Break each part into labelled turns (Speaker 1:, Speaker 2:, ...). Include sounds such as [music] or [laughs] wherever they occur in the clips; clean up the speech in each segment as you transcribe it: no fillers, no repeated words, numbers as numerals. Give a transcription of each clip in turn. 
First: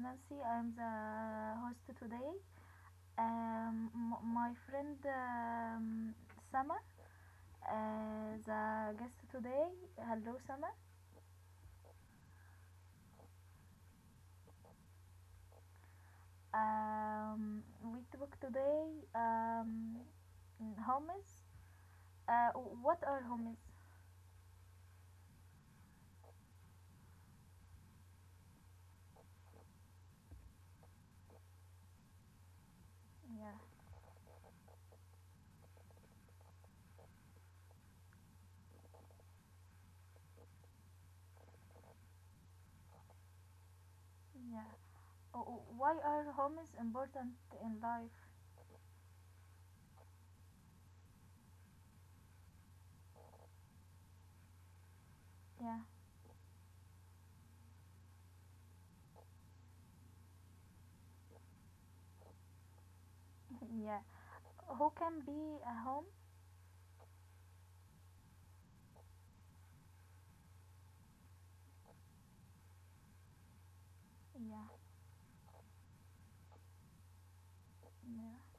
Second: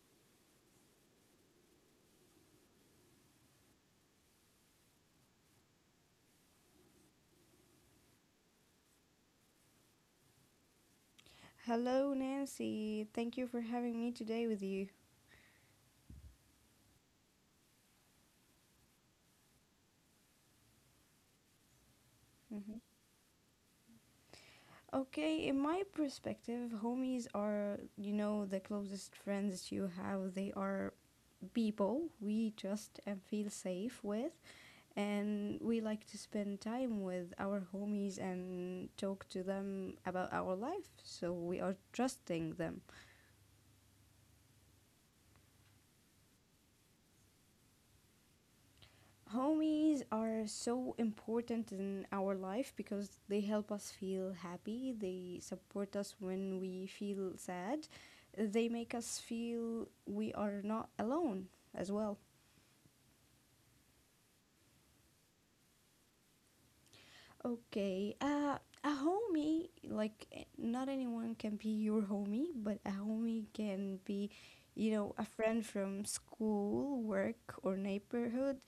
Speaker 1: Nancy. I'm the host today. My friend Sama, the guest today. Hello, Sama.
Speaker 2: Hello, Nancy. Thank you for having me today with you.
Speaker 1: Um, we talk today um, homes. Uh,
Speaker 2: Mhm.
Speaker 1: what are homes?
Speaker 2: Okay, in my perspective, homies are, you know, the closest friends you have. They are people we trust and feel
Speaker 1: Yeah,
Speaker 2: safe with, and we like to spend time with our homies and talk to them about our life. So we are trusting them.
Speaker 1: yeah. Oh, why are homes important in life?
Speaker 2: Homies are so important in our life because they help us feel happy, they
Speaker 1: Yeah,
Speaker 2: support us when we feel sad, they make us feel we are not alone as well.
Speaker 1: [laughs] yeah. Who can be a home?
Speaker 2: Okay, a homie, like, eh, not anyone can be your homie, but a homie can be,
Speaker 1: Yeah.
Speaker 2: you know, a friend from school, work, or neighborhood,
Speaker 1: Yeah.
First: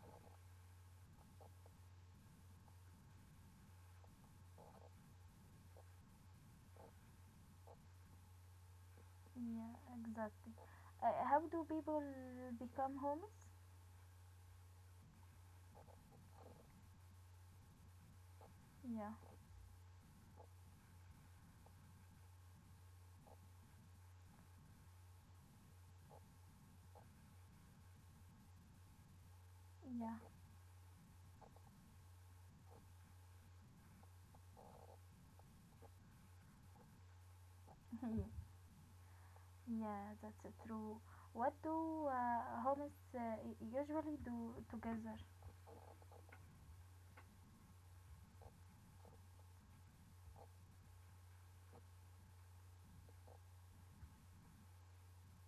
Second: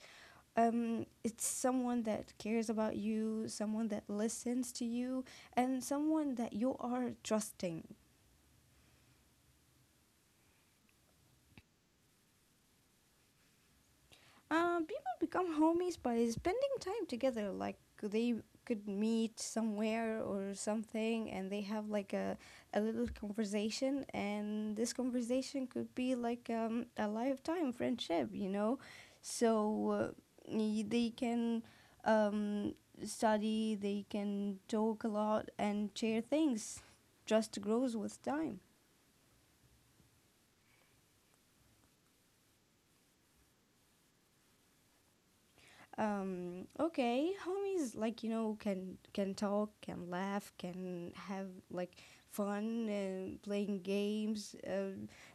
Speaker 2: it's someone that cares about you, someone that listens to you, and someone that you are trusting.
Speaker 1: Yeah, exactly. How do people become homeless?
Speaker 2: People become homies by spending time together. Like they could
Speaker 1: Yeah,
Speaker 2: meet somewhere or something, and they have like a little conversation, and this conversation could be like a lifetime friendship, you know. So
Speaker 1: yeah,
Speaker 2: they can, um, study, they can talk a lot, and share things. Just grows with
Speaker 1: [laughs]
Speaker 2: time.
Speaker 1: yeah, that's true. What do homeless usually do together?
Speaker 2: Okay, homies, like, you know, can talk, can laugh, can have like fun and playing games,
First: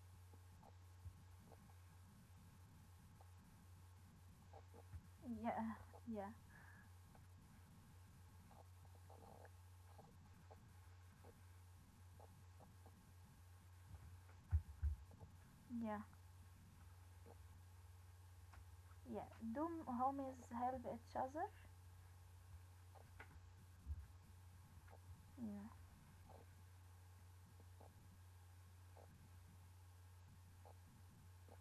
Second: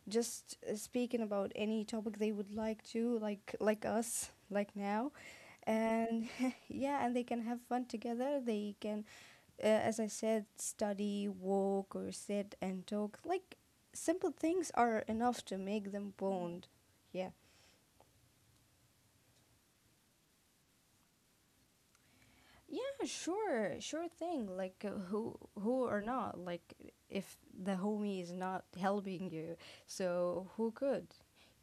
Speaker 2: just speaking about any topic they would like to, like like us, like now,
Speaker 1: Yeah,
Speaker 2: and
Speaker 1: yeah,
Speaker 2: [laughs] yeah, and they can have fun together. They can, as I said, study, walk, or sit and talk. Like simple things are enough to make
Speaker 1: yeah,
Speaker 2: them bond. Yeah.
Speaker 1: yeah. Do homeless help each other?
Speaker 2: Yeah, sure, sure thing. Like
Speaker 1: Yeah,
Speaker 2: who or not? Like if the homie is not helping you, so who could?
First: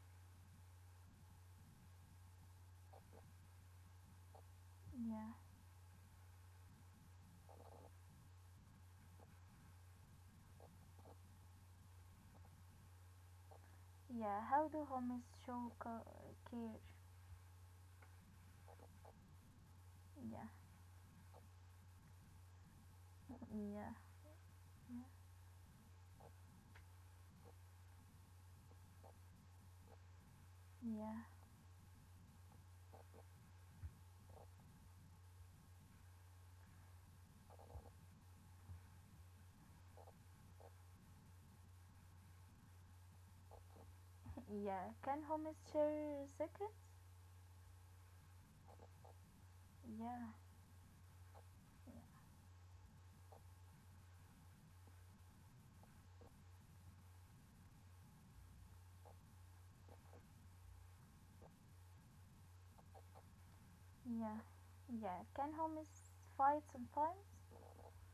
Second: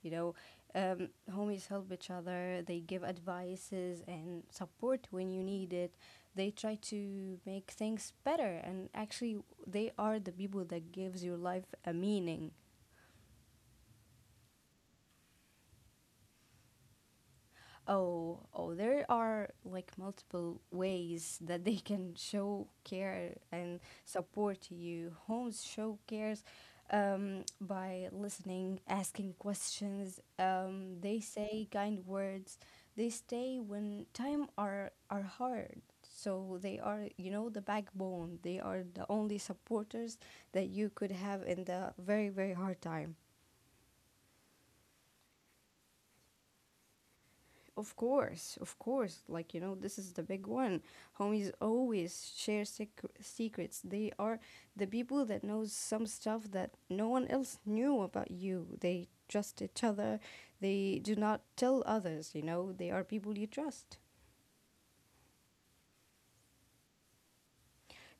Speaker 2: You know, homies help each other. They give advices and support when
Speaker 1: yeah,
Speaker 2: you need it. They try to make things better, and actually, they are the people that gives your life a meaning.
Speaker 1: yeah. How do homeless show care?
Speaker 2: Oh, oh, there are like
Speaker 1: Yeah,
Speaker 2: multiple ways that they can show care
Speaker 1: [laughs]
Speaker 2: and
Speaker 1: yeah,
Speaker 2: support to
Speaker 1: yeah,
Speaker 2: you. Homes show cares, by listening, asking questions. They
Speaker 1: yeah. [laughs]
Speaker 2: say kind words. They stay when time are hard. So they are, you know, the backbone. They are the only supporters that you could have in the very, very hard time.
Speaker 1: Yeah. Can homeless share secrets?
Speaker 2: Of course, of course. Like, you know, this is the
Speaker 1: Yeah,
Speaker 2: big one. Homies always share secrets. They are the people that knows some stuff that no one else knew about you. They trust each other. They do not tell others, you know. They are people you trust.
Speaker 1: yeah, yeah. Can homies fight sometimes?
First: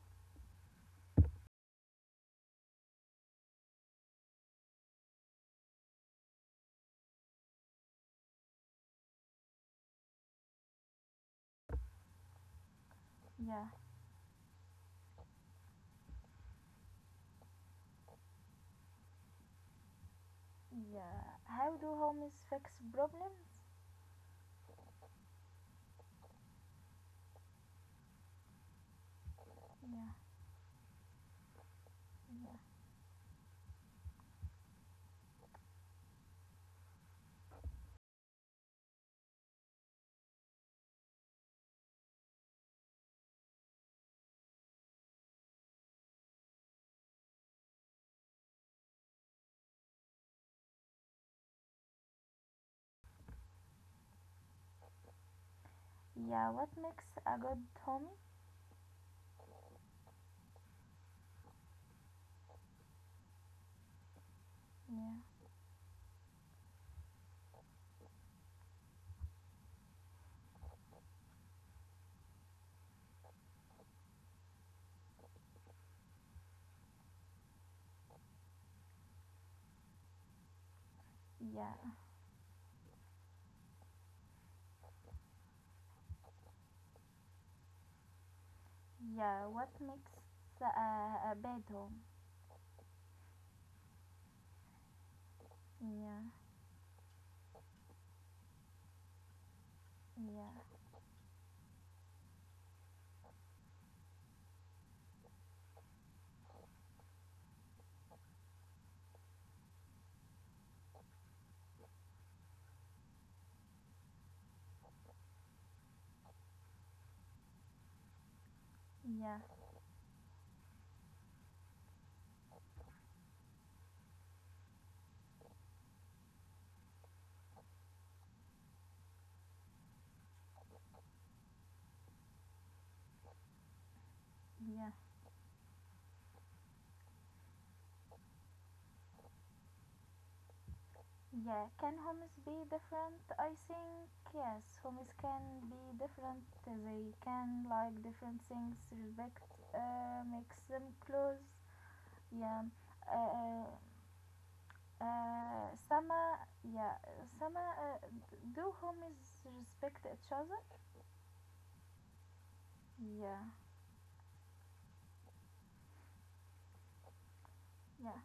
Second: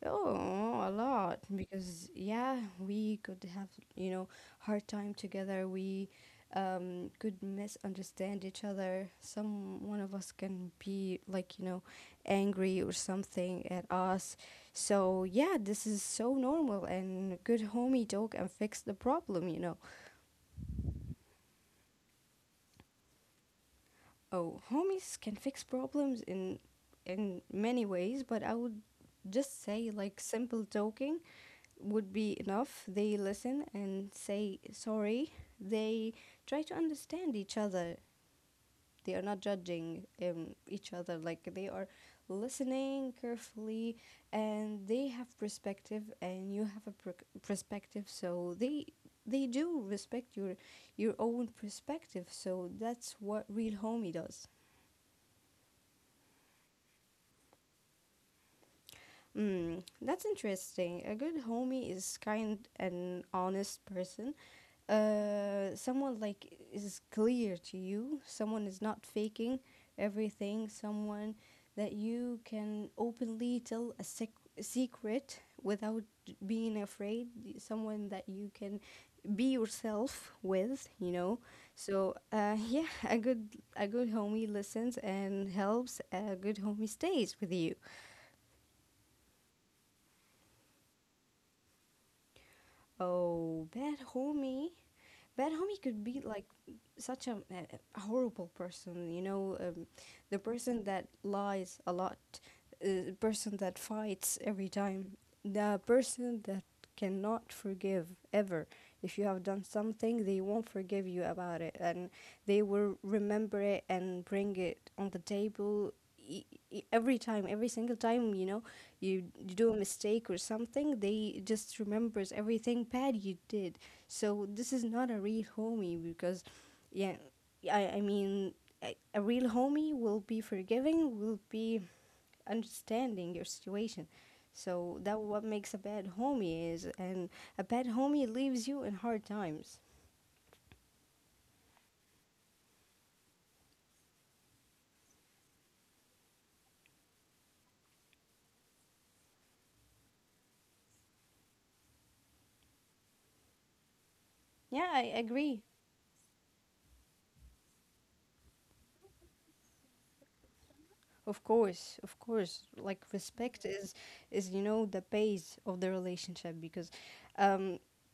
Speaker 2: Oh, a lot because yeah, we could have, you know, hard time together. We, um, could misunderstand each other. Some one of us can be like, you know, angry or
Speaker 1: Yeah,
Speaker 2: something at us. So, yeah, this is so normal and good homie talk and fix the problem, you know.
Speaker 1: yeah. How do homies fix problems?
Speaker 2: Oh, homies can fix problems in many ways, but I would just say
Speaker 1: Yeah,
Speaker 2: like simple talking would be enough. They listen and say sorry. They try to understand each other. They are not judging, each other. Like they are listening carefully and they have perspective and you have a perspective, so they do respect your own perspective, so that's what real homie does.
Speaker 1: yeah. What makes a good homie?
Speaker 2: Mm, that's interesting. A good homie is kind and honest person,
Speaker 1: Yeah,
Speaker 2: someone like is clear to you, someone is not faking everything, someone that you can openly tell a secret without being afraid, someone that you can be yourself with, you know.
Speaker 1: yeah,
Speaker 2: So [laughs] yeah, a good homie listens and helps. A good homie stays with you.
Speaker 1: yeah. What makes a bad home?
Speaker 2: Oh, bad homie. Bad homie could
Speaker 1: Yeah,
Speaker 2: be like such a, a horrible person, you know, the
Speaker 1: yeah,
Speaker 2: person that lies a lot, the person that fights every time, the person that cannot forgive ever. If you have done something, they won't forgive you about it, and they will remember it and bring it on the table every time, every single time, you know,
Speaker 1: yeah,
Speaker 2: you do a mistake or something they just remembers everything bad you did, so this is not a real homie because, yeah, I mean, a real homie will be forgiving, will be understanding your situation.
Speaker 1: yeah,
Speaker 2: So that what makes a bad homie is, and a bad homie leaves you in hard times.
Speaker 1: yeah. Can homies be different? I think yes. Homies can be different. They can like different things. Respect makes them close. Yeah. Uh, uh,
Speaker 2: Yeah, I agree.
Speaker 1: Sama, yeah, Sama, do homies respect each other?
Speaker 2: Of course, of course. Like
Speaker 1: Yeah,
Speaker 2: respect is you know the base of the relationship because, um,
Speaker 1: yeah,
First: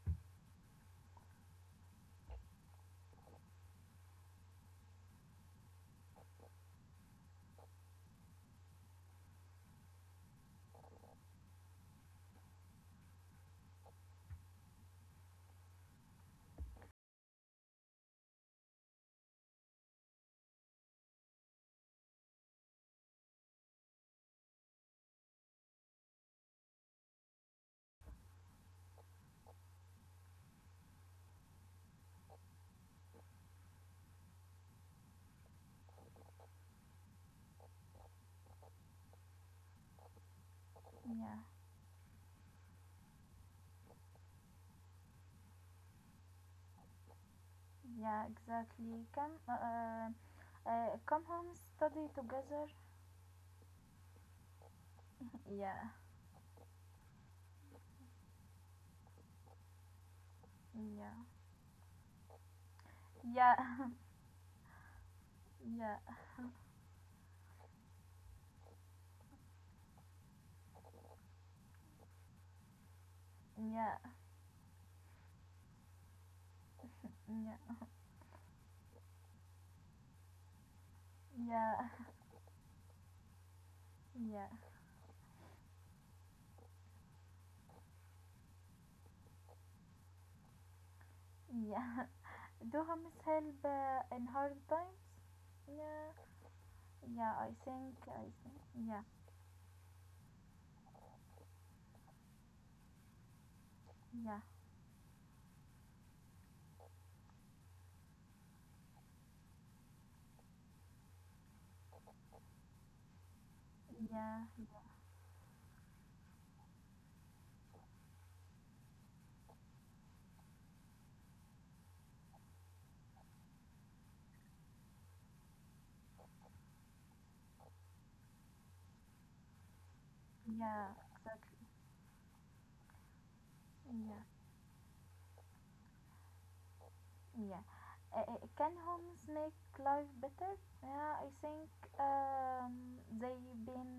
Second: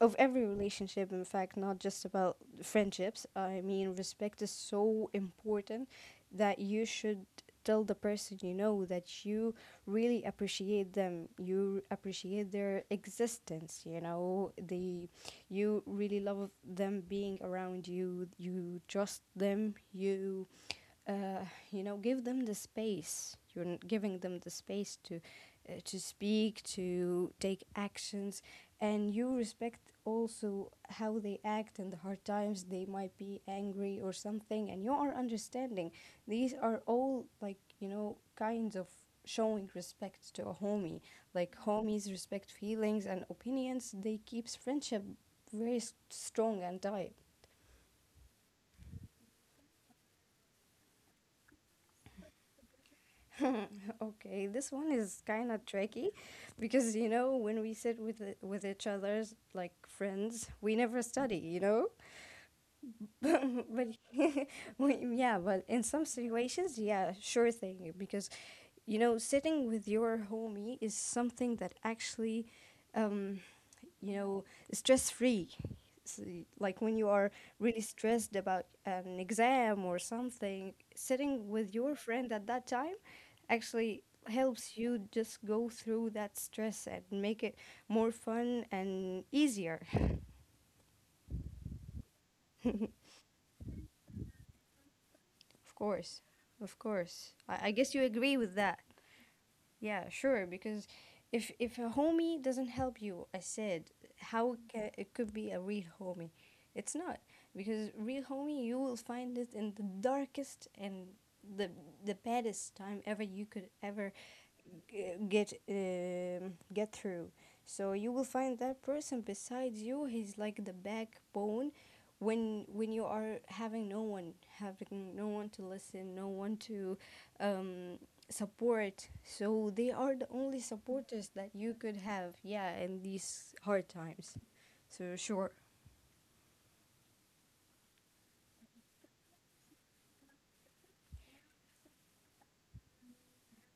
Speaker 2: of every relationship, in fact, not just about friendships. I mean respect is so important that you should tell the person, you know, that you really appreciate them, you appreciate their existence, you know, the you really love them being around you, you trust them, you, uh, you know, give them the space, giving them the space to, to speak, to take actions, and you respect also how they act in the hard times. They might be angry or something and you are understanding. These are all, like, you know, kinds of showing respect to a homie.
Speaker 1: yeah,
Speaker 2: Like homies respect feelings and opinions, they keeps friendship very strong and tight.
Speaker 1: yeah, exactly. Come home, study together.
Speaker 2: [laughs] Okay, this one is kind of
Speaker 1: Yeah,
Speaker 2: tricky because, you know, when we sit with with each other's like friends, we never
Speaker 1: yeah,
Speaker 2: study, you know? [laughs]
Speaker 1: yeah,
Speaker 2: But
Speaker 1: [laughs]
Speaker 2: [laughs] yeah, but in some
Speaker 1: yeah,
Speaker 2: situations, yeah, sure thing because you know sitting with your homie is something that actually, um
Speaker 1: yeah,
Speaker 2: you know, stress free. Like when you are
Speaker 1: yeah,
Speaker 2: really stressed about an exam or something, sitting with
Speaker 1: yeah,
Speaker 2: your friend at that time actually
Speaker 1: yeah,
Speaker 2: helps you just go through that stress and make it more fun and easier.
Speaker 1: yeah. [laughs]
Speaker 2: [laughs]
Speaker 1: Do
Speaker 2: Of
Speaker 1: homies help in hard times? Yeah,
Speaker 2: course, of
Speaker 1: yeah,
Speaker 2: course.
Speaker 1: I
Speaker 2: I
Speaker 1: think,
Speaker 2: guess you
Speaker 1: I
Speaker 2: agree
Speaker 1: think,
Speaker 2: with that.
Speaker 1: yeah,
Speaker 2: Yeah, sure. Because if a homie doesn't help you, I said
Speaker 1: yeah,
Speaker 2: how it ca it could be a real homie. It's not because real homie you will find it in the darkest and the the baddest time ever you could ever
Speaker 1: yeah,
Speaker 2: get, um, get through. So you will find that person besides you. He's like the backbone when you are having no one to listen, no one to, um, support. So they are the only
Speaker 1: yeah,
Speaker 2: supporters
Speaker 1: exactly,
Speaker 2: that you could have. Yeah, in these hard
Speaker 1: yeah.
Speaker 2: times. So sure.
Speaker 1: Yeah. Can homes make life better? Yeah, I think they been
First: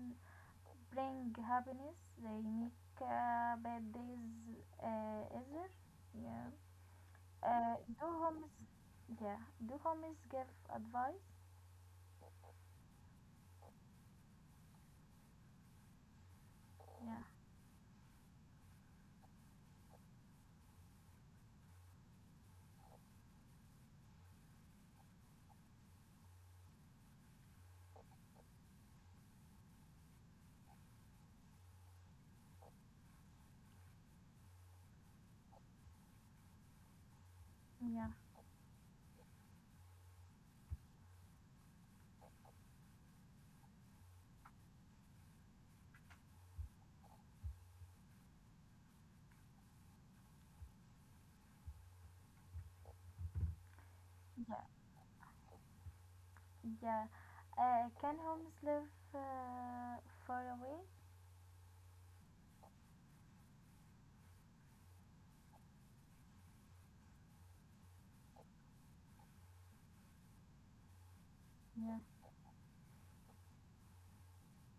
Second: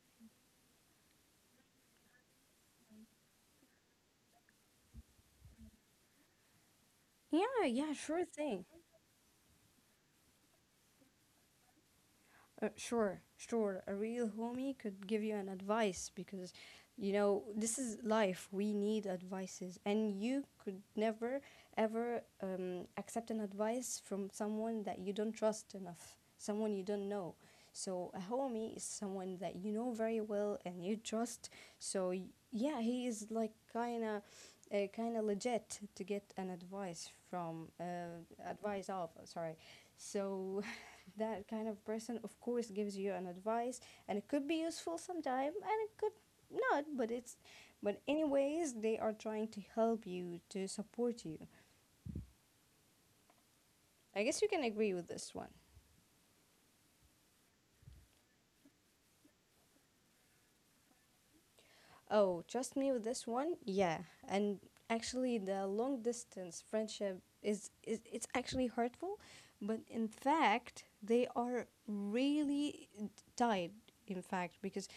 Speaker 1: bring happiness. They make bad days easier. Yeah.
Speaker 2: Yeah, yeah,
Speaker 1: Do
Speaker 2: sure
Speaker 1: homes?
Speaker 2: thing.
Speaker 1: Yeah. Do homes give advice?
Speaker 2: Sure, sure. A real homie could give you an advice because, you
Speaker 1: Yeah.
Speaker 2: know, this is life. We need advices, and you could never ever, accept an advice from someone that you don't trust enough, someone you don't know. So a homie is someone that you know very well and you trust. So yeah, he is like kind of. Kind of legit to get an advice from,
Speaker 1: Yeah.
Speaker 2: advice of sorry, so that kind of person of course gives you an advice and it could be useful sometime and it could not, but anyways they are trying to help you, to support you. I guess you can
Speaker 1: Yeah.
Speaker 2: agree with this one.
Speaker 1: Yeah. Can homes live uh, far away?
Speaker 2: Oh, trust me with this one, yeah, and actually the long distance friendship is, it's actually hurtful but in fact they are
Speaker 1: Yeah.
Speaker 2: really tied, in fact, because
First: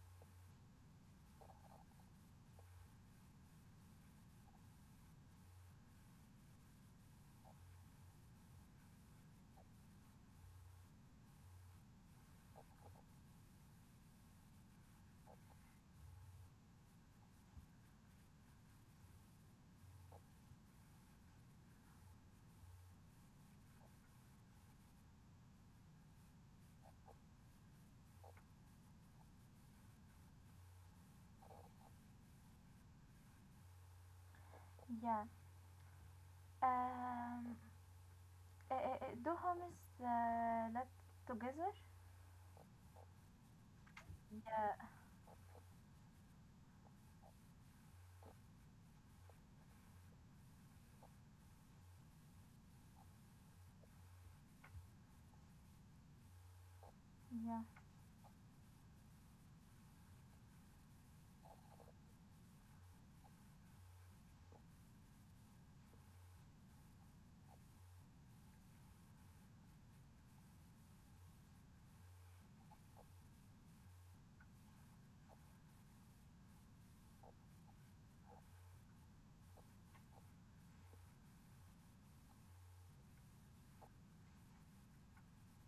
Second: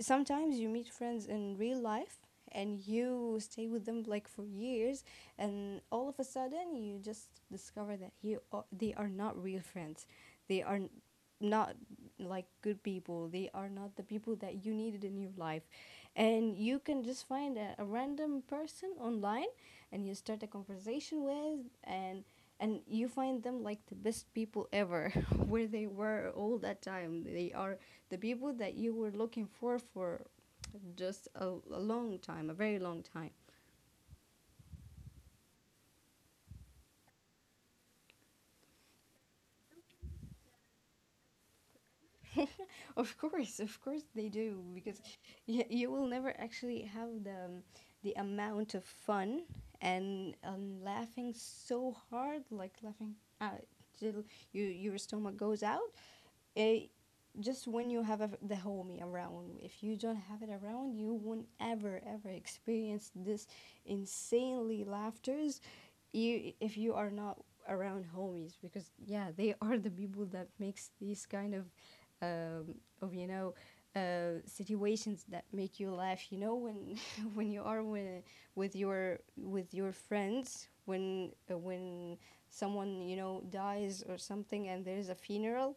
Speaker 2: sometimes you meet friends in real life and you stay with them like for years and all of a sudden you just discover that they are not real friends, they are not like good people, they are not the people that you needed in your life, and you can just find a random person online and you start a conversation with, and you find them like the best people ever. [laughs] Where they were all that time, they are the people that you were looking for just a long time, a very long time. [laughs]
Speaker 1: Yeah. Um, do homes live together?
Speaker 2: Of course they do
Speaker 1: Yeah.
Speaker 2: because [laughs] you will never actually have the, the amount of fun and, laughing so hard, like laughing, uh, till your stomach goes out, it
Speaker 1: Yeah,
Speaker 2: just when you have the homie around. If you don't have it around you won't ever ever experience this insanely laughters, you if you are not around homies because yeah they [laughs] are the people that makes these kind of, um, of, you know, situations that make you laugh, you know, when [laughs] when you are with your friends when someone you know dies or something and there's a funeral,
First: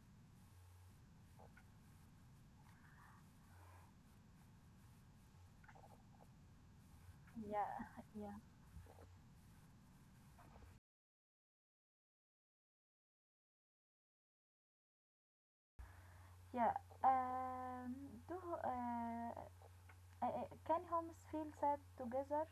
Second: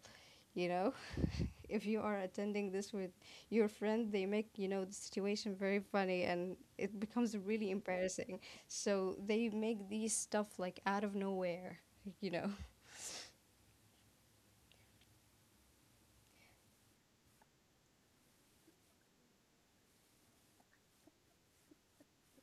Speaker 2: you know, [laughs] if you are attending this with your friend they make, you know, the situation very funny and it becomes really
Speaker 1: yeah, yeah,
Speaker 2: embarrassing, so they make these stuff like out of nowhere, you know.
Speaker 1: yeah. Um, do Can homes feel sad together?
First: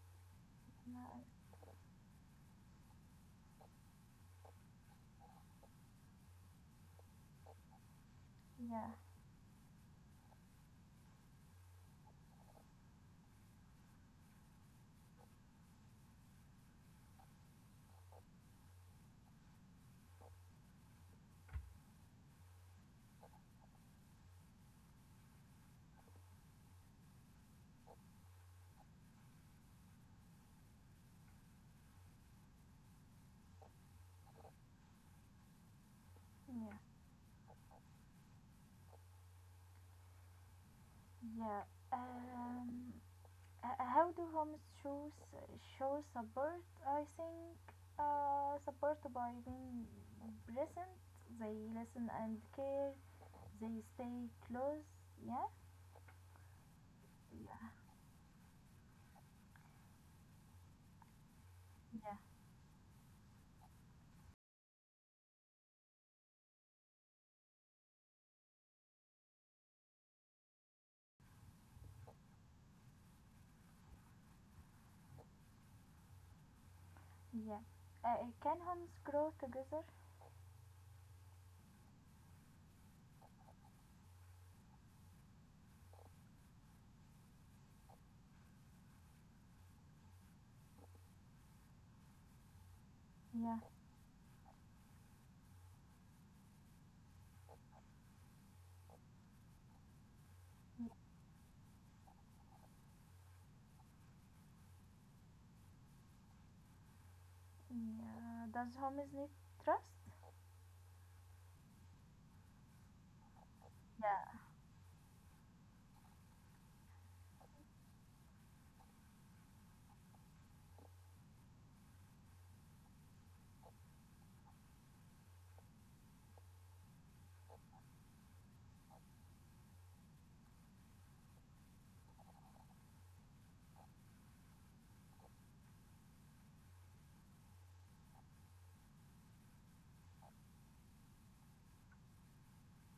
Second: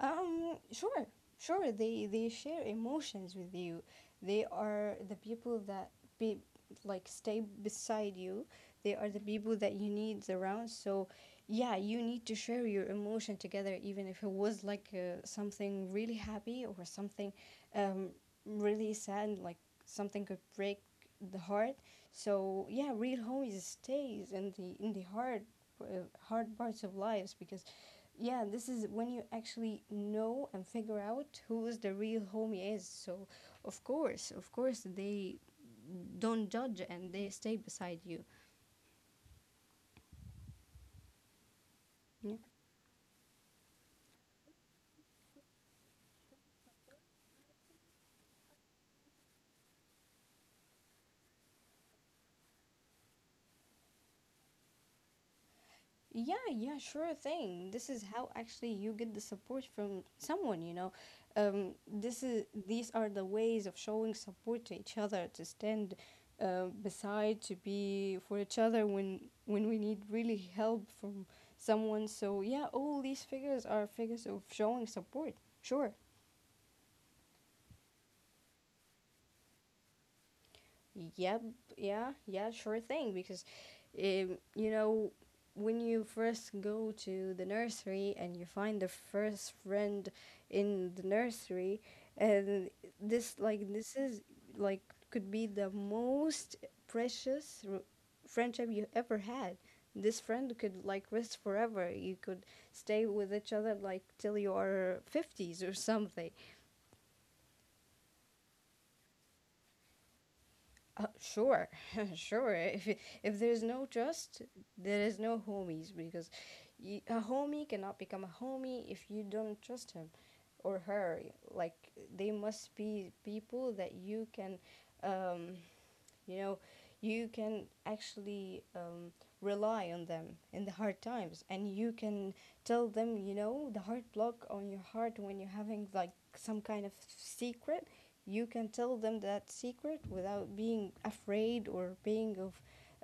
Speaker 2: Sure,
Speaker 1: No,
Speaker 2: sure. They share emotions with you. They are the people that be like stay beside you.
Speaker 1: yeah,
Speaker 2: They are the people that you need around. So, yeah, you need to share your emotion together, even if it was like, something really happy or something, um really sad, like something could break the heart. So yeah, real homies stays in the hard hard parts of lives because yeah, this is when you actually know and figure out who's the real homie is. So, of course, they don't
Speaker 1: yeah,
Speaker 2: judge and they stay beside you.
Speaker 1: yeah.
Speaker 2: Yeah.
Speaker 1: Um, how do homes show support? I think support by being present. They listen and care. They stay close. Yeah,
Speaker 2: Yeah, yeah, sure thing. This is how actually you get the support from someone.
Speaker 1: yeah,
Speaker 2: This is These are the ways of showing support to each other, to stand beside, to be for each other when we need really help from someone. So yeah, all these figures are figures of showing support. Sure.
Speaker 1: yeah. Can homes grow together?
Speaker 2: Yep, yeah, yeah, sure thing. Because, you know, when you first go to the nursery and you find the first friend in the nursery, and this,
Speaker 1: Yeah.
Speaker 2: like, this is, like, could be the most precious friendship you ever had. This friend could, like, rest forever. You could stay with each other, like, till you are 50s or something.
Speaker 1: Yeah. Does homies need trust?
Speaker 2: Sure, [laughs] sure. If there's no trust,
Speaker 1: Yeah.
Speaker 2: there is no homies because y a homie cannot become a homie if you don't trust him or her. Like they must be people that you can um, you know, you can actually rely on them in the hard times, and you can tell them, you know, the hard block on your heart when you're having like some kind of secret. You can tell them that secret without being afraid or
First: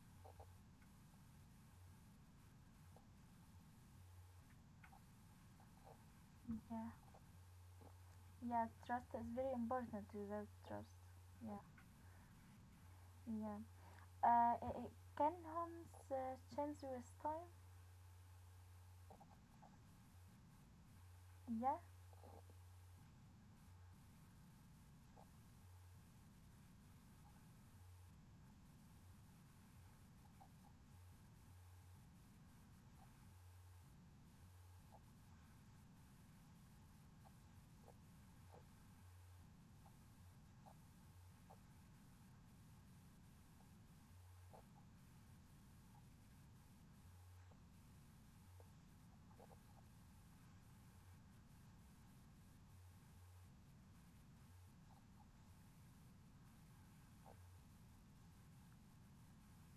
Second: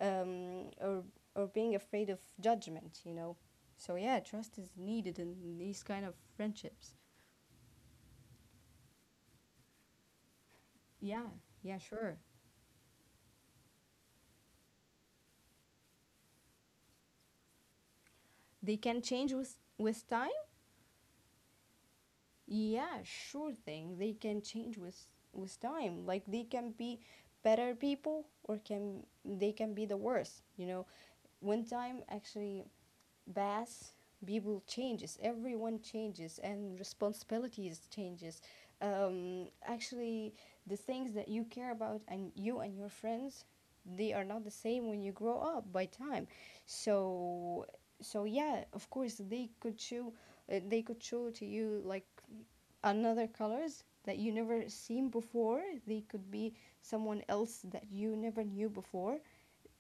Speaker 2: um, or or being afraid of judgment. You know, so yeah, trust is needed in these kind of
Speaker 1: Yeah.
Speaker 2: friendships.
Speaker 1: Yeah. Trust is very important. Without trust.
Speaker 2: Yeah,
Speaker 1: Yeah.
Speaker 2: yeah, sure.
Speaker 1: Yeah. Can homes change with time?
Speaker 2: They can change with time.
Speaker 1: Yeah.
Speaker 2: Yeah, sure thing. They can change with time. Like they can be better people or can they can be the worst, you know. When time actually pass, people changes, everyone changes and responsibilities changes. Actually the things that you care about and you and your friends, they are not the same when you grow up by time. So so yeah, of course they could show to you like another colors that you never seen before. They could be someone else that you never knew before,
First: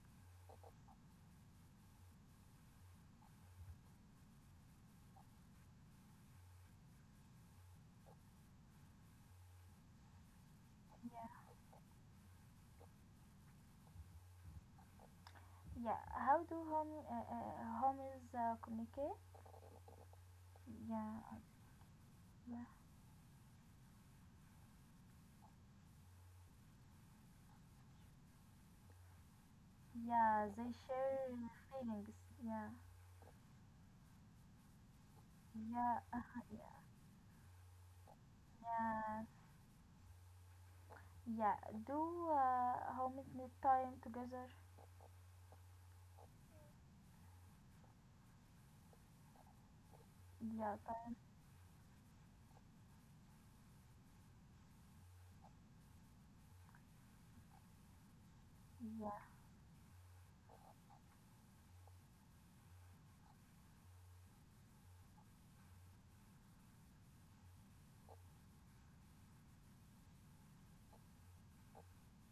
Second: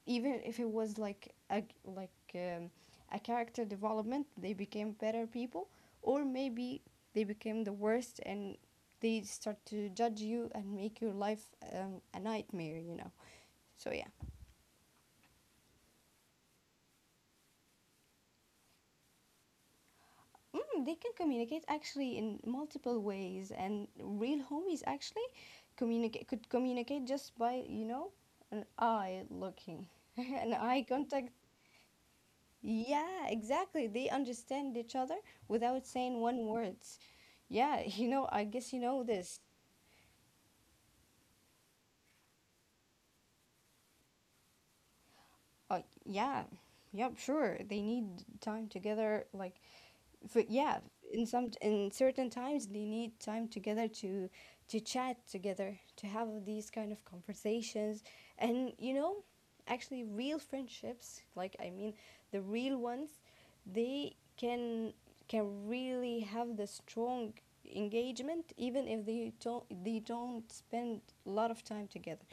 Speaker 2: even if it was like a character development. They became better people or maybe they became the worst and they start to judge you and make your
Speaker 1: Yeah.
Speaker 2: life a nightmare, you know. So yeah.
Speaker 1: Yeah. How do home homies communicate?
Speaker 2: Mm, they can
Speaker 1: Yeah.
Speaker 2: communicate actually in
Speaker 1: Yeah.
Speaker 2: multiple ways, and real homies actually communicate could communicate just by, you know, an eye looking, [laughs]
Speaker 1: Yeah.
Speaker 2: an
Speaker 1: They
Speaker 2: eye
Speaker 1: share
Speaker 2: contact.
Speaker 1: feelings. Yeah.
Speaker 2: Yeah, exactly. They understand each other without
Speaker 1: Yeah.
Speaker 2: saying one
Speaker 1: [laughs] yeah.
Speaker 2: words. Yeah, [laughs] you know, I guess you know
Speaker 1: Yeah.
Speaker 2: this.
Speaker 1: Yeah. Do homies need time together?
Speaker 2: Yeah, yep, sure. They need time together, like for
Speaker 1: Yeah.
Speaker 2: yeah,
Speaker 1: Time.
Speaker 2: in some in certain times they need time together to chat together, to have these kind of conversations, and you
Speaker 1: Yeah.
Speaker 2: know, actually real friendships, like I mean the real ones, they can really have the strong engagement even if they don't spend a lot of time together,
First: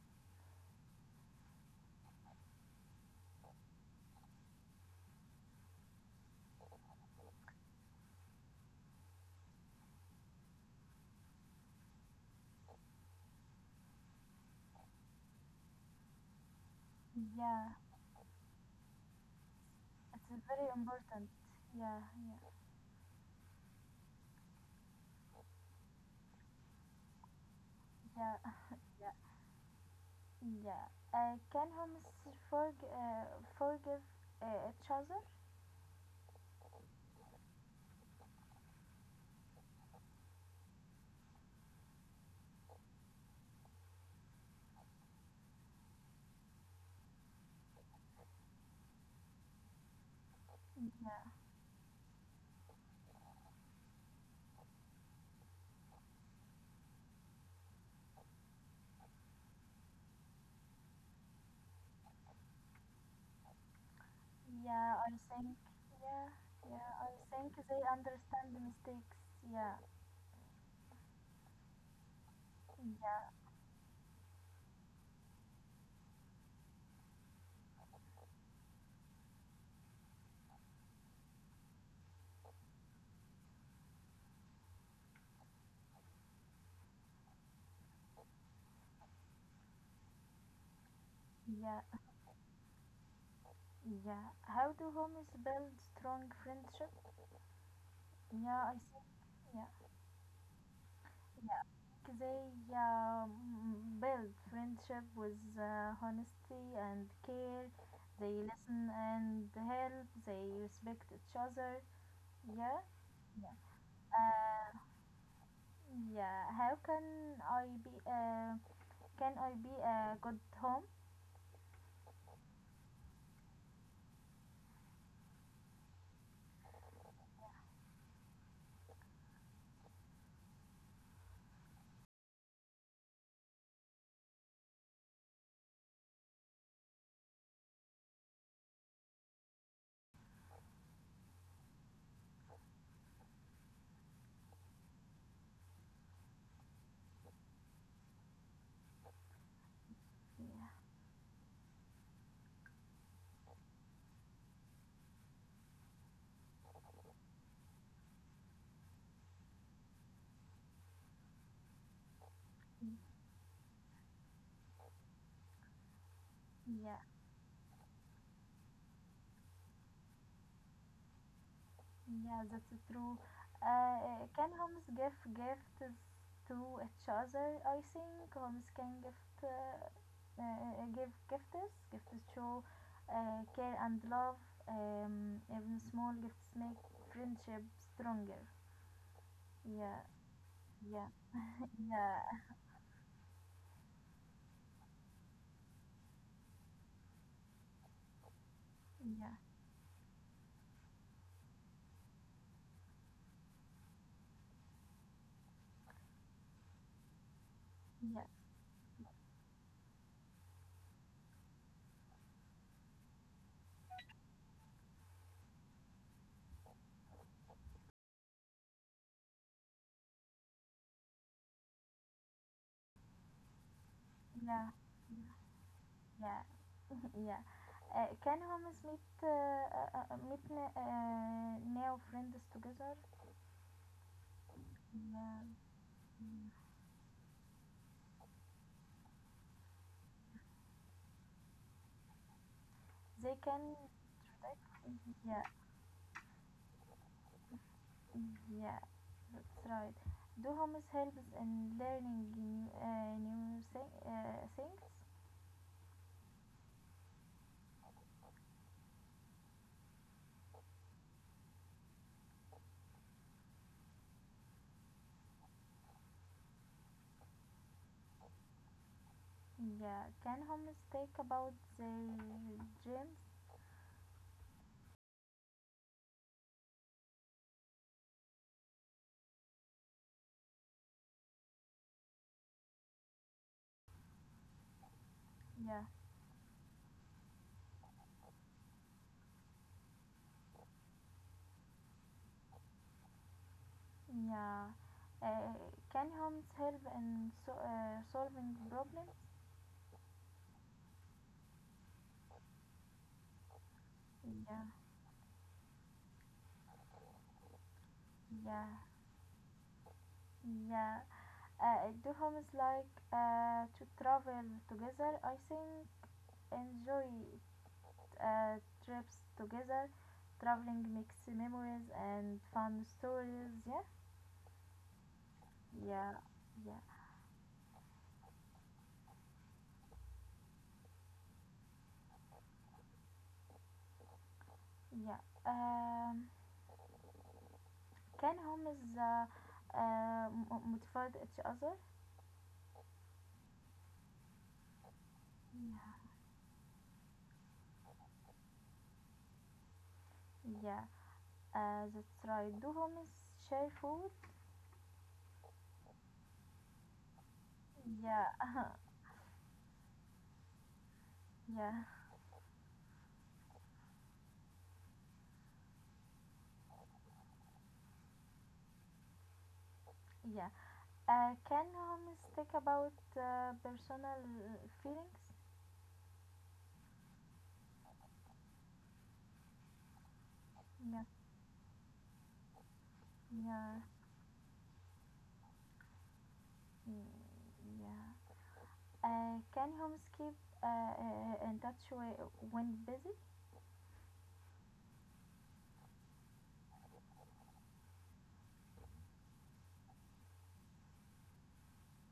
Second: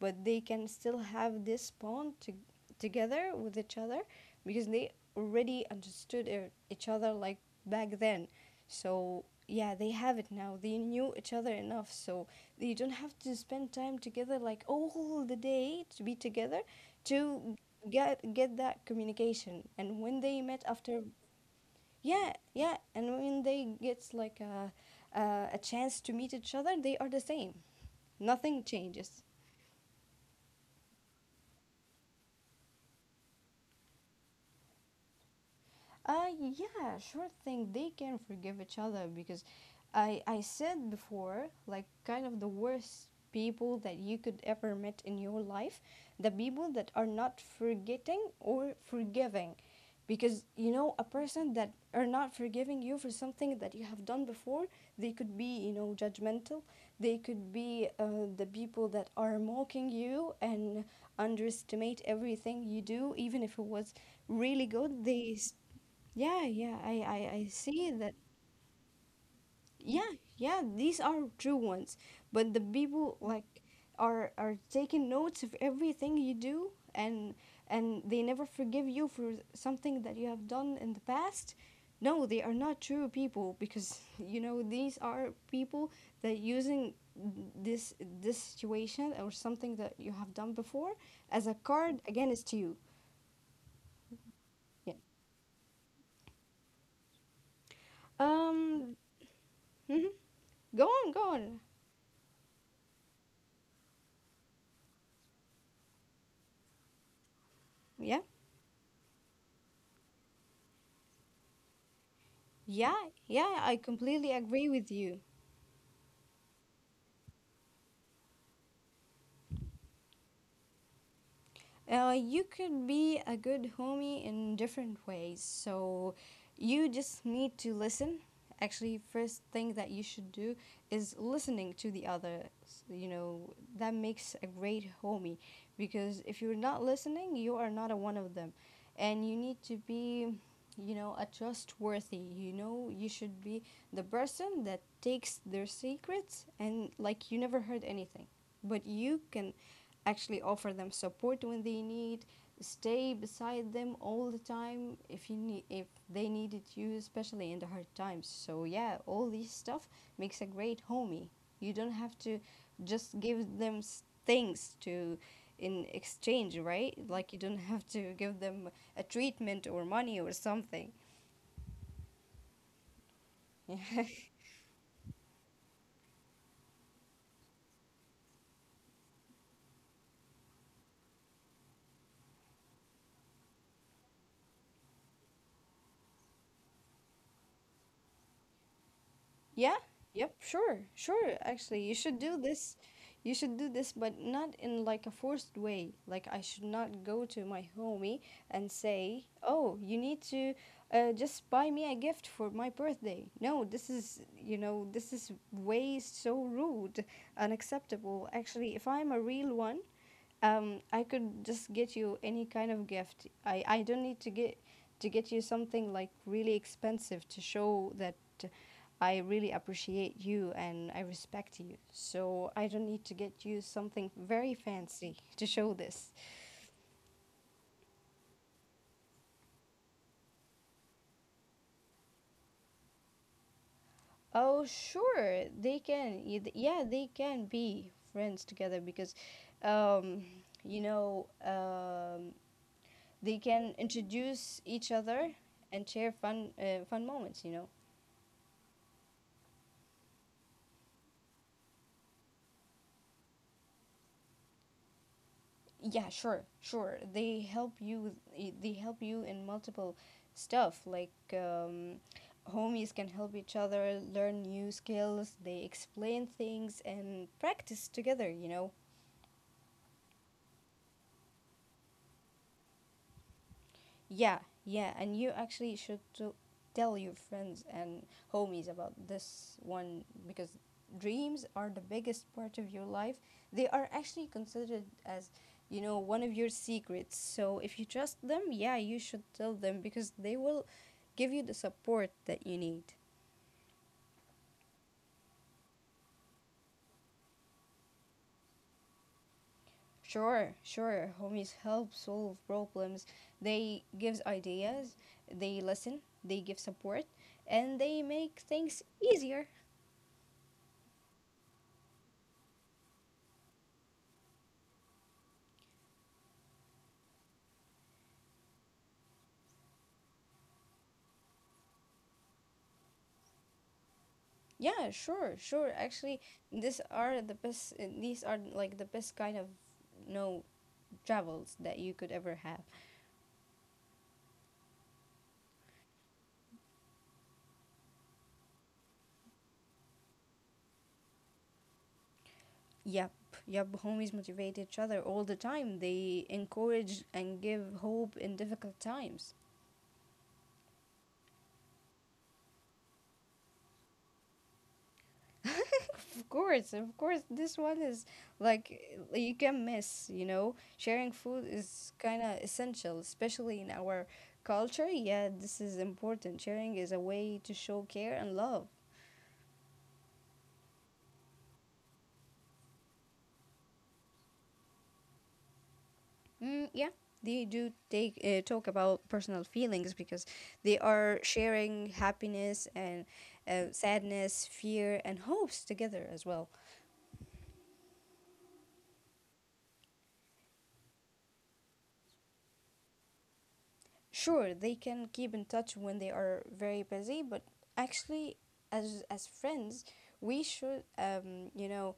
Speaker 2: but they can still have this bond to, together with each other because they already understood each other like back then. So yeah, they have it now. They knew each other enough, so they don't have to spend time together like all the day to be together to
Speaker 1: Yeah.
Speaker 2: get that communication. And when they
Speaker 1: It's
Speaker 2: met
Speaker 1: very
Speaker 2: after,
Speaker 1: important. Yeah,
Speaker 2: yeah,
Speaker 1: yeah,
Speaker 2: yeah, and when they get like a chance to meet each other, they are the same.
Speaker 1: yeah,
Speaker 2: Nothing
Speaker 1: yeah,
Speaker 2: changes.
Speaker 1: yeah. Can humans forg- uh, forgive each other?
Speaker 2: Yeah, sure thing. They can forgive each other because I said before, like kind of the worst people that you could ever meet in your life, the people that are not forgetting or forgiving. Because you know, a
Speaker 1: Yeah,
Speaker 2: person that are not forgiving you for something that you have done before, they could be, you know, judgmental. They could be the people that are mocking you and underestimate everything you do, even if it was really
Speaker 1: yeah. I
Speaker 2: good. They
Speaker 1: think. Yeah,
Speaker 2: yeah, yeah,
Speaker 1: yeah. I think
Speaker 2: I
Speaker 1: they
Speaker 2: see that.
Speaker 1: understand the mistakes. Yeah,
Speaker 2: Yeah, yeah, these are true ones. But the people
Speaker 1: yeah,
Speaker 2: like are taking notes of everything you do, and they never forgive you for something that you have done in the past. No, they are not true people because [laughs] you know these are people that using this this situation or something that you have done before as a
Speaker 1: yeah,
Speaker 2: card against you.
Speaker 1: yeah. How do
Speaker 2: Yeah.
Speaker 1: homies build strong friendship? Yeah, I
Speaker 2: Um.
Speaker 1: think. Yeah,
Speaker 2: Mhm. Go on. Go on.
Speaker 1: yeah, they um, build friendship with honesty and care.
Speaker 2: Yeah.
Speaker 1: They listen and help. They respect each other. Yeah.
Speaker 2: Yeah,
Speaker 1: Yeah.
Speaker 2: yeah, I completely agree
Speaker 1: Uh,
Speaker 2: with you.
Speaker 1: yeah. How can I be? Can I be a good home?
Speaker 2: You could be a good homie in different ways. So you just need to listen. Actually, first thing that you should do is listening to the other. You know, that makes a great homie because if you're not listening, you are not a one of them. And you need to be, you know, a trustworthy. You know, you should be the person that takes their secrets and like you never heard anything, but you can actually offer them support when they need, stay beside them all the time if you need, if they needed you, especially in the hard times. So yeah, all this stuff makes a great homie. You don't have to just give them things to in exchange,
Speaker 1: Yeah.
Speaker 2: right? Like you don't have to give them a treatment or money or something.
Speaker 1: Yeah, that's so true. Can
Speaker 2: [laughs]
Speaker 1: homes give gifts to each other? I think homes can give gifts. Gifts show care and love. Even small gifts make friendship stronger.
Speaker 2: Yeah,
Speaker 1: Yeah,
Speaker 2: yep, sure,
Speaker 1: yeah,
Speaker 2: sure.
Speaker 1: [laughs]
Speaker 2: Actually, you
Speaker 1: yeah,
Speaker 2: should do this. You should do this, but not in like a forced way. Like I should not go to my homie and
Speaker 1: yeah,
Speaker 2: say, "Oh, you need to just buy me a gift for my birthday." No, this is, you know, this is way so rude,
Speaker 1: yeah,
Speaker 2: unacceptable. Actually, if I'm a real one, I could just get you any kind of gift. I don't need to get you something like really expensive to show that I really appreciate you and I respect you. So I don't need to get you something
Speaker 1: yeah,
Speaker 2: very fancy to show this.
Speaker 1: yeah, [laughs] yeah. Can homes meet new friends together?
Speaker 2: Oh,
Speaker 1: Yeah,
Speaker 2: sure, they can. Yeah, they can be friends together because, um, you know,
Speaker 1: they
Speaker 2: they
Speaker 1: can,
Speaker 2: can introduce each
Speaker 1: yeah,
Speaker 2: other and share fun, fun moments. You know.
Speaker 1: yeah, that's right. Do homes helps in learning new things.
Speaker 2: Yeah, sure, sure, they help you with, they help you in multiple stuff like, homies can help each other learn new skills. They explain things and practice together, you know.
Speaker 1: Yeah, can homes talk about their dreams?
Speaker 2: Yeah, yeah, and you actually should to tell your friends and homies about this one because dreams are the biggest part of your life. They are actually considered as,
Speaker 1: Yeah,
Speaker 2: you know, one of your secrets. So if you trust them, yeah, you should tell them because they will give you the support that you need.
Speaker 1: yeah. Uh, can homes help in solving problems?
Speaker 2: Sure, sure. Homies help solve problems. They gives
Speaker 1: Yeah,
Speaker 2: ideas, they listen, they give support, and they make
Speaker 1: yeah,
Speaker 2: things easier.
Speaker 1: yeah. Do homes like to travel together? I think enjoy uh, trips together. Traveling makes memories and fun stories. Yeah,
Speaker 2: Yeah, sure, sure.
Speaker 1: yeah,
Speaker 2: Actually,
Speaker 1: yeah,
Speaker 2: these are the best. These are like the best kind of no travels that you could ever have.
Speaker 1: yeah. Um, can homies motivate each other?
Speaker 2: Yep, yep. Homies motivate each other all the
Speaker 1: Yeah,
Speaker 2: time. They encourage and give hope in difficult times.
Speaker 1: yeah. That's right. Do homies share food?
Speaker 2: [laughs] of course, of course. This one is
Speaker 1: Yeah, [laughs]
Speaker 2: like you can miss. You know, sharing food
Speaker 1: yeah,
Speaker 2: is kind of essential, especially in our culture. Yeah, this is important. Sharing is a way to show care and love.
Speaker 1: yeah. Can homies talk about personal feelings?
Speaker 2: Mm, yeah, they do take talk about personal feelings because they
Speaker 1: Yeah,
Speaker 2: are sharing happiness and
Speaker 1: yeah,
Speaker 2: sadness, fear, and hopes together as well.
Speaker 1: mm, yeah. Can homes keep in touch when busy?
Speaker 2: Sure, they can keep in touch when they are very busy, but actually, as friends, we should, you know,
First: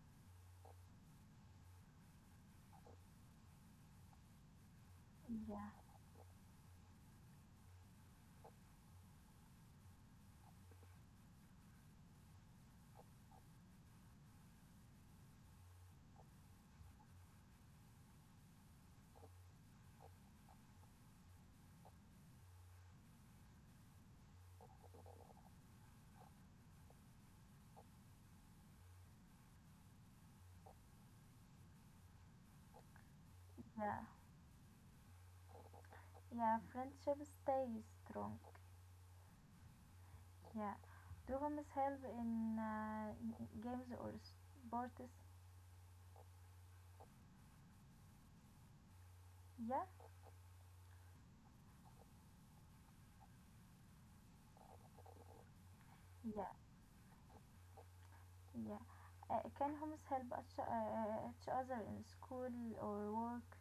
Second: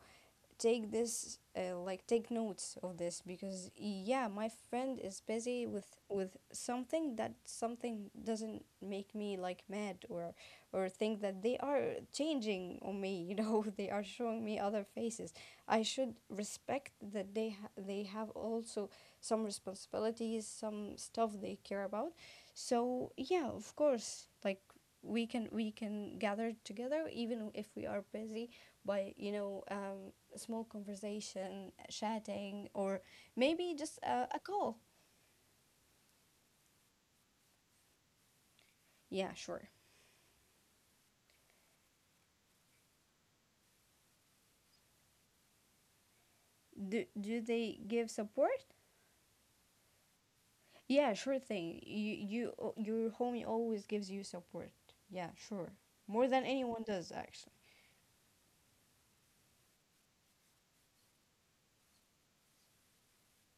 Speaker 2: take this, take notes of this, because yeah, my friend is
Speaker 1: Yeah,
Speaker 2: busy with something, that something doesn't make me like mad or think that they are changing on me, you know. [laughs] They are showing me other faces. I should respect that they they have also some responsibilities, some stuff they care about. So yeah, of course, like we can gather together even if we are busy, by, you know, a small conversation, chatting, or maybe just
Speaker 1: yeah,
Speaker 2: a call.
Speaker 1: yeah. Friendship stays strong.
Speaker 2: Yeah, sure.
Speaker 1: Yeah. Do homes help in games or sports?
Speaker 2: Do they give support?
Speaker 1: Yeah,
Speaker 2: Yeah, sure thing. Your homie always gives you support. Yeah, sure. More than
Speaker 1: yeah,
Speaker 2: anyone does actually.
Speaker 1: yeah. Can homes help each other in school or work?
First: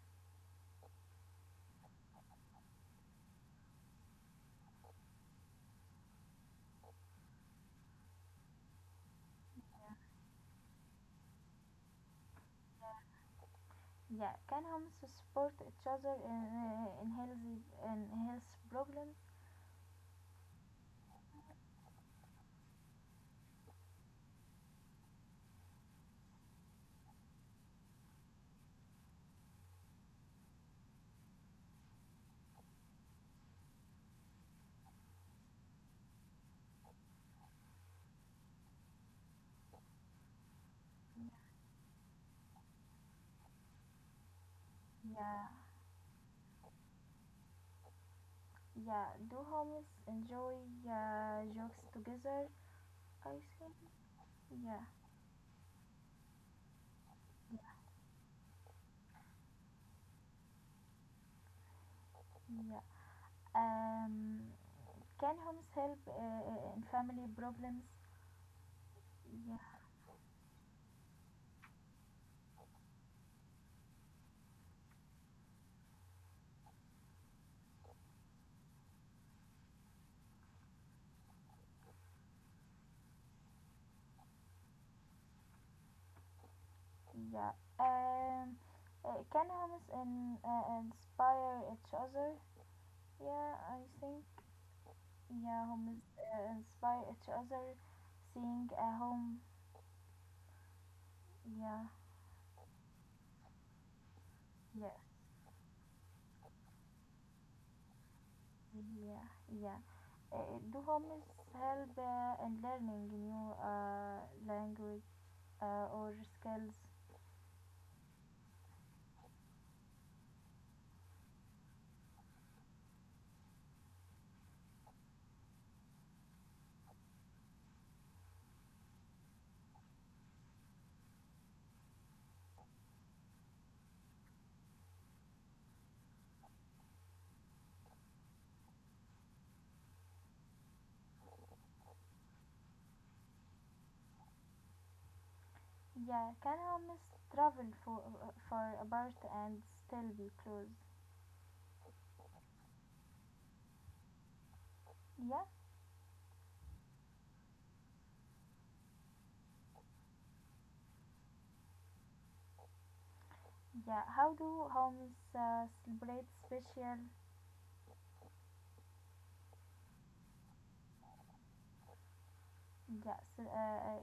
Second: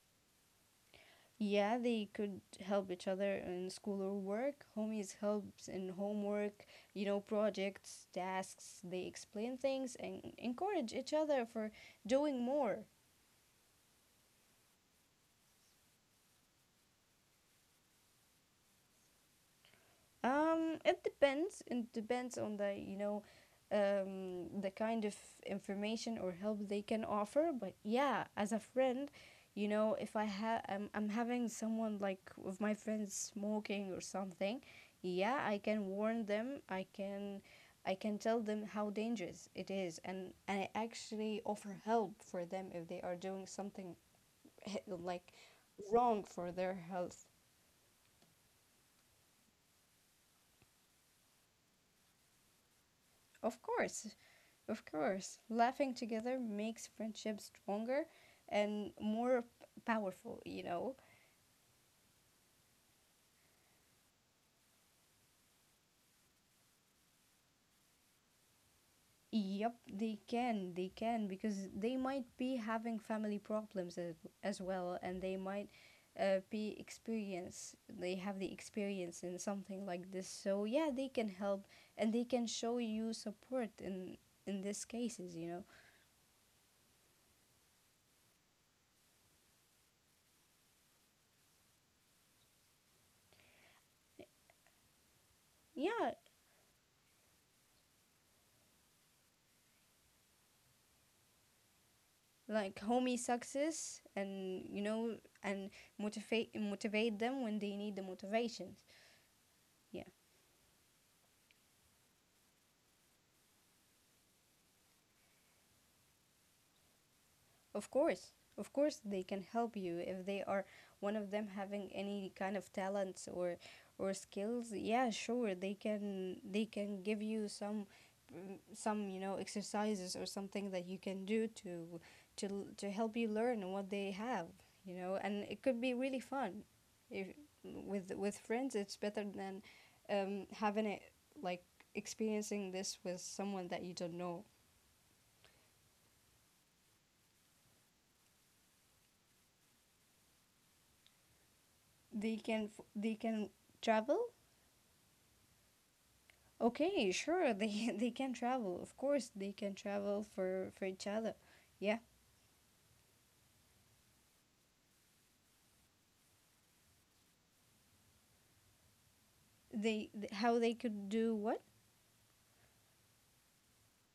Speaker 2: Yeah, they could help each other in school or work. Homies helps in homework, you know, projects, tasks. They explain things and encourage each other for doing more.
Speaker 1: Yeah. Can homes support each other in health problems?
Speaker 2: It depends. It depends on the, you know, the kind of information or help they can offer. But yeah, as a friend, you know, if I have, I'm having someone like with my friends smoking or something, yeah, I can warn them. I can tell them how dangerous it is, and I actually offer help for them if they are doing something [laughs]
Speaker 1: Yeah,
Speaker 2: like
Speaker 1: yeah.
Speaker 2: wrong for their health.
Speaker 1: Yeah, do homies enjoy jokes together? I
Speaker 2: Of
Speaker 1: think.
Speaker 2: course,
Speaker 1: Yeah,
Speaker 2: of course, laughing together makes friendships stronger and more powerful, you know?
Speaker 1: yeah. Um, can homies help in family problems?
Speaker 2: Yep,
Speaker 1: Yeah,
Speaker 2: they can, because they might be having family problems as well, and they might they have the experience in something like this. So yeah, they can help and they can show you support in these cases, you know?
Speaker 1: yeah. Um, can homies inspire each other? Yeah, I think. Yeah, homies
Speaker 2: Yeah,
Speaker 1: inspire each other. Seeing a home. Yeah,
Speaker 2: like homey success and you
Speaker 1: yeah.
Speaker 2: know, and motivate them when they need the motivations,
Speaker 1: Yeah, yeah.
Speaker 2: yeah.
Speaker 1: Do homes help in learning new language or skills?
Speaker 2: Of course, of course they can help you if they are one of them having any kind of talents or skills. Yeah, sure, they can, they can give you some, some, you know, exercises or something that you can do to to help you learn what they have, you know, and it could be really fun. If with friends, it's better than having it like experiencing this with someone that you don't know.
Speaker 1: Yeah, can homes travel for apart and still be close?
Speaker 2: They can travel.
Speaker 1: Yeah,
Speaker 2: Okay, sure. They [laughs] they can travel. Of course, they can travel for each other. Yeah.
Speaker 1: yeah. How do homes celebrate special?
Speaker 2: How they could do what?
Speaker 1: Yeah,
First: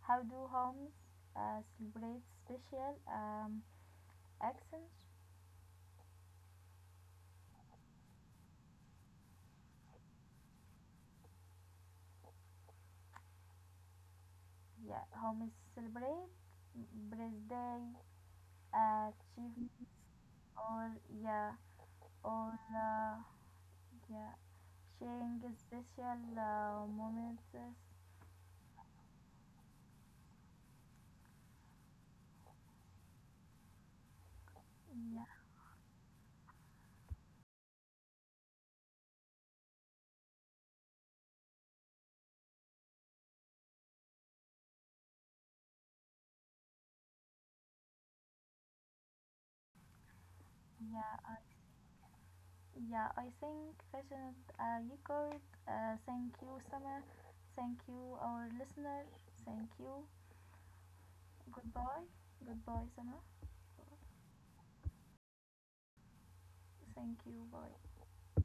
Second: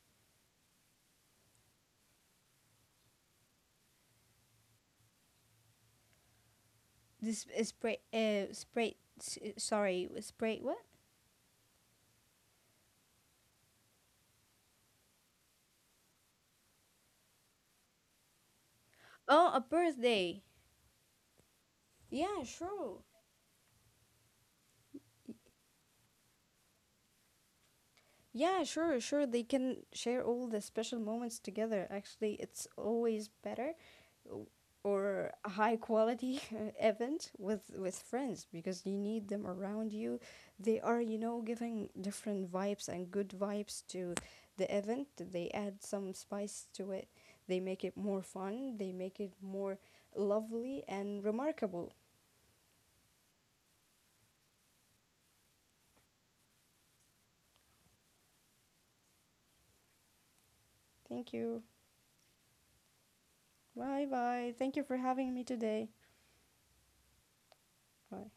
Speaker 1: how do homes celebrate special accents?
Speaker 2: This is spray sorry, spray what?
Speaker 1: Yeah, homes celebrate birthday,
Speaker 2: Oh, a
Speaker 1: achievements
Speaker 2: birthday.
Speaker 1: or yeah
Speaker 2: Yeah,
Speaker 1: or
Speaker 2: sure.
Speaker 1: yeah, sharing special moments, yeah,
Speaker 2: Yeah, sure, sure. They can share all the special moments together. Actually, it's always better w- or a high quality [laughs] event with friends because you need them around you. They are, you know, giving different vibes and good vibes to the event. They add some spice to it. They make it more fun. They make it more lovely
Speaker 1: yeah,
Speaker 2: and
Speaker 1: I,
Speaker 2: remarkable.
Speaker 1: yeah, I think fashion, you could, thank you, Summer, thank you, our listener, thank you,
Speaker 2: Thank you.
Speaker 1: goodbye, goodbye, Summer,
Speaker 2: Bye bye. Thank you for having me today.
Speaker 1: thank you, bye.
Speaker 2: Bye.